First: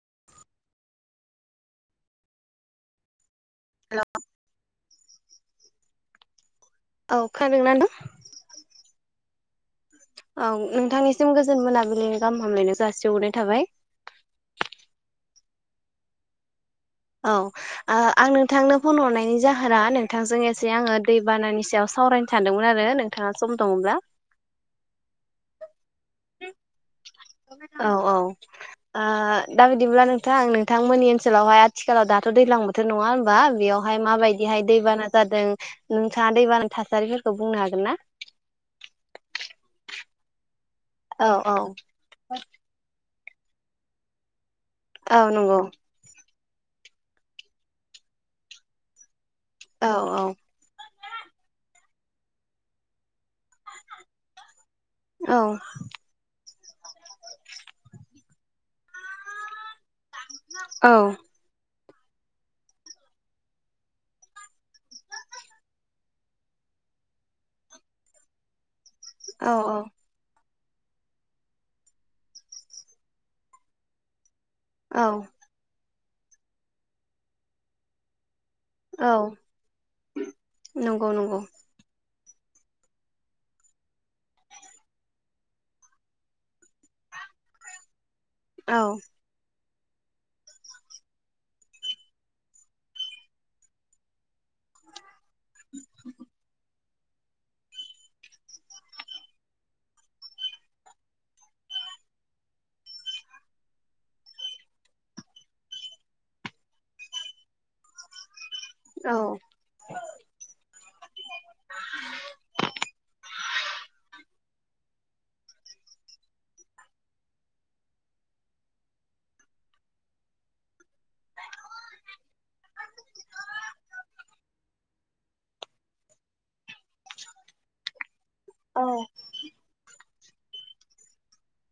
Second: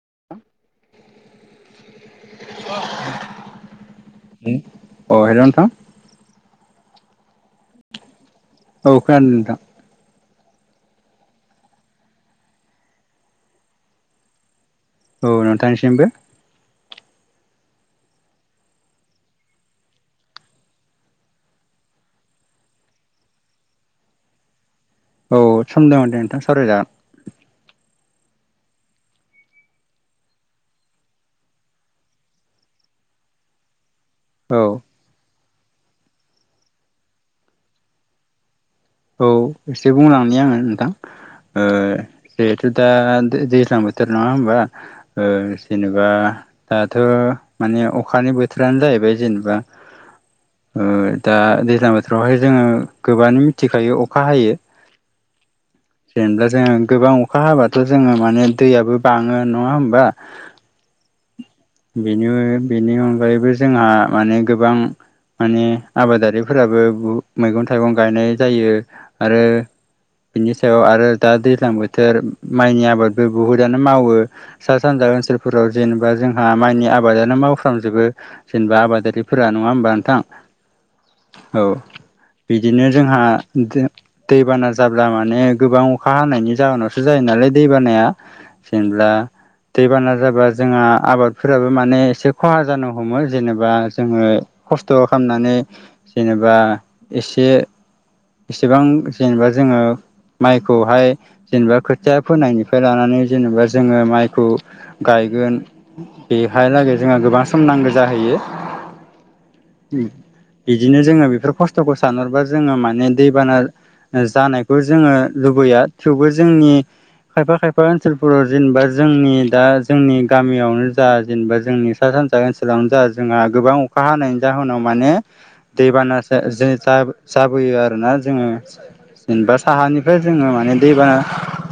[inaudible] अ hello नोंथां औ खोनादोंना नोंथां औ खोनादों नोंथां औ नोंथांनिसिम गोजोन मोनाबिलिनि गाहाम हामलायनाय जासिहरनाय थाबाय औ नोंथांनिसिमबो औ आ आं नोंथांनो फन हरनायनि जाहोना नोंथांजों एसे आङो दैबानानि सायाव सावरायनो सानदोंमोन आरो नोंथाङा सम दङब्ला औ सम दं दे नोंथां सायराय जागोन आ दा बिदिब्ला नोंथां नोंथांमोननि ओनसोलावहाय आथिखालाव दाथ' दैज्लां बोथोर नङा हबा बेयाव बेहाय औ माबायदिहाय दैबाना जादों नोंथाङा दैबानानि थासारिफोरखौ बुंनो हागोन ना? औ एसे बुंलांनि आङो नोंथां औ औ ओ जिहेथु दा दैज्लां बोथोर नङा होमबा औ ओ नंगौ जेनेबा दाथ' माने अखानि बोथोरानो जाहैबाय जेनेबा औ बा ओ दैज्लां बोथोरावहाय जोङो गोबाङानो मिथि थिखायो अखा हायो औ जेनेबा जोङो गोबां अखा हाबाथ' जोङो माने दैयाबो बाङो नङा होमबा औ बेनि बेनि अनगायैबो जोंहा माने गोबां माने आबादारिफोराबो मैगं थाइगं गायनाय जायो आरो औ औ बिनि सायाव आरो दा दैज्लां बोथोर माइनि आबादबो बुहुदानो मावो सा औ सानजा ओनसोलफोराव जेनेबा जोंहा माइनि आबादानो मावफ्रामजोबो जेनेबा औ आबादारिफोरा नङा होमबा नोंथां नंगौ नंगौ औ बिदिनो जोंहा दैबाना जाब्ला माने गोबां अखा हानायनि जाहोनावसो जायो नालाय दै बानाया औ जेनेबा दै बाना जाबा जों आबाद फोराबो माने एसे खहा जानो हमो जेननोबा जोङो खस्थ' खालामनानै जेनेबा एसे एसेबां जेनेबा जोङो माइखौहाय जेनेबा खोथिया फोनायनिफ्राय लानानै जेनेबा जोङो माइखौ गायो हैगोन बेहालागै जोंहा गोबां सम नांगौ जाहैयो औ बिदिनो जोङो बेफोर खस्थ'खौ सानहरबा जोङो माने दैबाना जानायखौ जोङो लुबैया थेवबो जोंनि खायफा खायफा ओनसोलफोराव जेनेबा जोंनि दा जोंनि गामियावनो दा जेनेबा जोंनि सा सानजा ओनसोलावनो जोंहा गोबां अखा हानायनि जाहोनाव माने दैबाना जा जाबोयो आरोना जोङो औ जेनेबा साहानि ओमफ्राय जोङो माने दैबाना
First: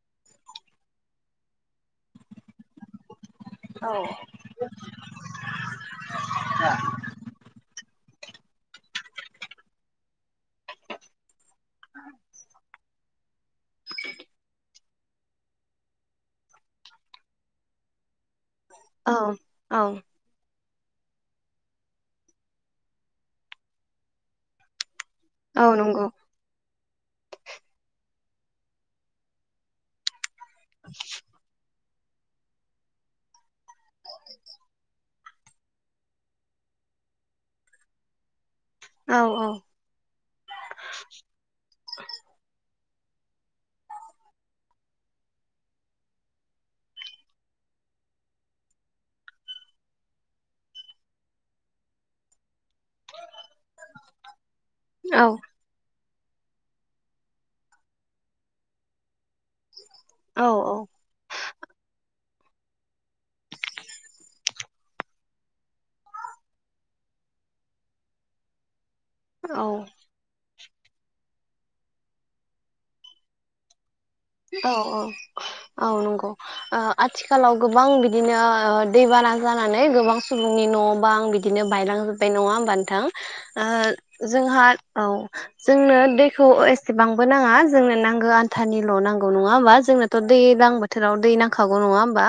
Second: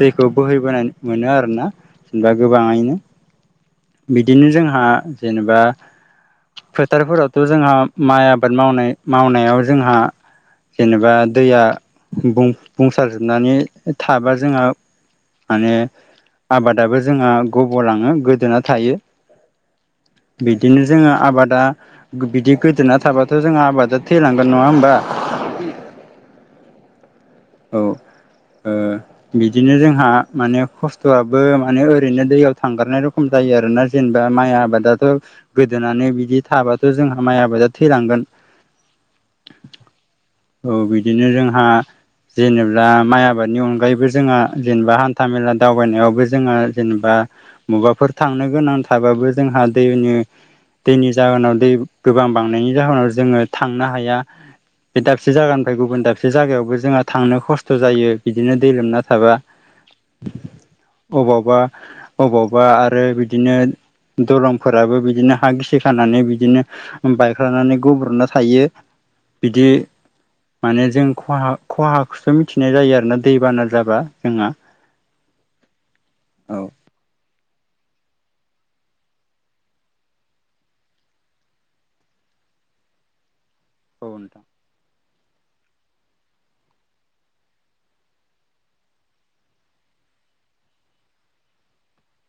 दैखौ बोहैबोनाय मोनो आरोना जेनेबा गोबाङैनो औ बिदिनो जोंहा जेनेबा फोथारफोरावथ' जोंहा माइ आबाद मावनाय मावनायाव जोंहा जेनेबा दैया बुंसार जोबनानै थाबा जोंहा माने आबादाबो जोंहा गब'लाङो गोदोना थायो औ औ बिदिनो जोङो आबादा बिदि गोदोना थाबाथ' जोंङो आबादा थैलांगोन नङा होमबा औ नंगौ औ औ बिदिनो जोंहा माने खस्थ'आबो माने ओरैनो दैयाव थांगारनाय रखम जायो आरोना जेनेबा माइ आबादाथ' गोदोनानै बिदि थाबाथ' जोंहा माइ आबादा थैलांगोन औ औ बिदिनो जोंहा जेनेबा माइ आबादनि अनगायैबो जोंङो जेनेबा हान्था मेला दावबायनायावबो जोङो जेनेबा मबाफोर थांनो गोनां थाबाबो जोंहा दैनि दैनि जाहोनाव दै गोबां बांनायनि जाहोनाव जोङो थांनो हाया बे औ दाबसे जागोनफ्राय गुबुन दाबसे एसे जायगायावबो जोंहा थांनो खस्थ' जायो बिदिनो दै लोमना थाबा औ अबावबा अबावबा आरो बिदिनो दलंफोराबो बिदिनो हा गिसि खानानै बिदिनो बायख्लानानै गब्र'ना थायो औ बिदि माने जों खहा खहाखौसो मिथिनाय जायो आरोना दैबाना जाबा जोंहा औ औ औ नंगौ औ आथिखालाव गोबां बिदिनो दैबाना जानानै गोबां सुबुंनि न' बा आं बिदिनो बायलांजोब्बाय नङा बान्थां औ नोंथां जोंहा औ जोंनो दैखौ एसेबांबो नाङा जोंनो नांगौ आन्थानिल' नांगौ नङा होमब जोंनोथ' दैज्लां बोथोराव दै नांखागौ नङा होमबा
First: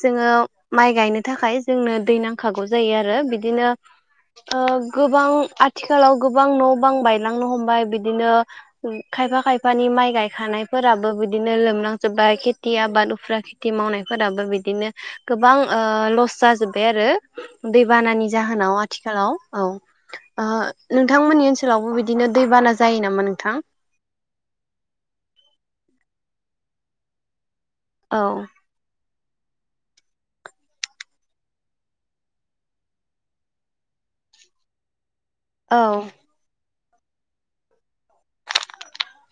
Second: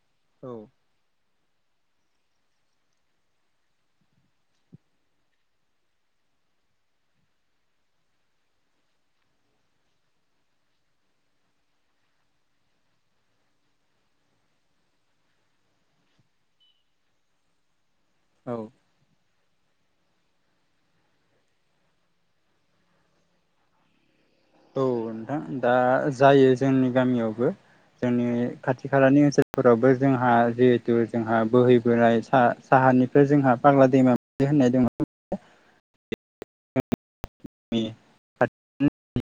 जोङो औ माइ गायनो थाखाय जोंनो दै नांखागौ जायो आरो बिदिनो गोबां आथिखालाव गोबां न' बां बायलांनो हमबाय बिदिनो खायफा खायफानि माइ गायखानायफोराबो बिदि बिदिनो लोमनांजोबबाय खेथि आबाद उफ्रा खेथि मावनायफोराबो बिदिनो गोबां लस जाजोबबाय आरो दैबानानि औ जाहोनाव आथिखालाव औ नोंथांमोननि ओनसोलावबो बिदिनो दै बाना जायो नामा नोंथां औ नोंथां दा जायो जोंनि गामियावबो औ जोंनि खाथि खालानि ओनसोल फोरावबो जोंहा जिहेथु जोंहा बोहैबोनाय साहानिफ्राय जोंहा फाग्ला दैमा होननाय दंङो औ [unintelligible] [unintelligible]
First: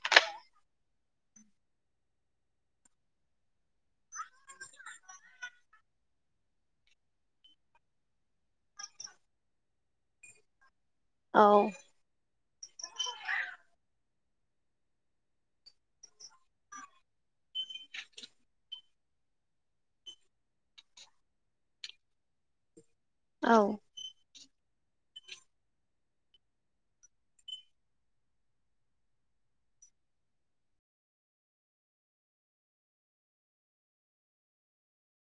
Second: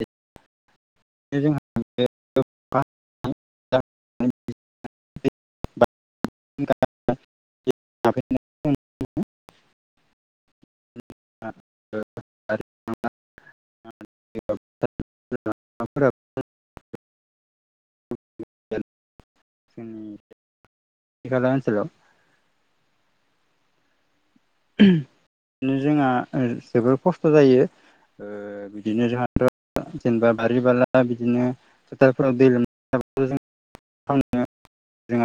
जोंहा [unintelligible] [unintelligible] [unintelligible] [unintelligible] [unintelligible] औ [unintelligible] [unintelligible] [unintelligible] [unintelligible] ओम खाथि खाला ओनसोलाव औ [unintelligible] बिदिनो जोंहा जोबोर खस्थ' जायो ओ बिदिनो जोंहाथ' जेनेबा बारि बाला बिदिनो फोथारफोराव दै लोम [unintelligible] [unintelligible] [unintelligible]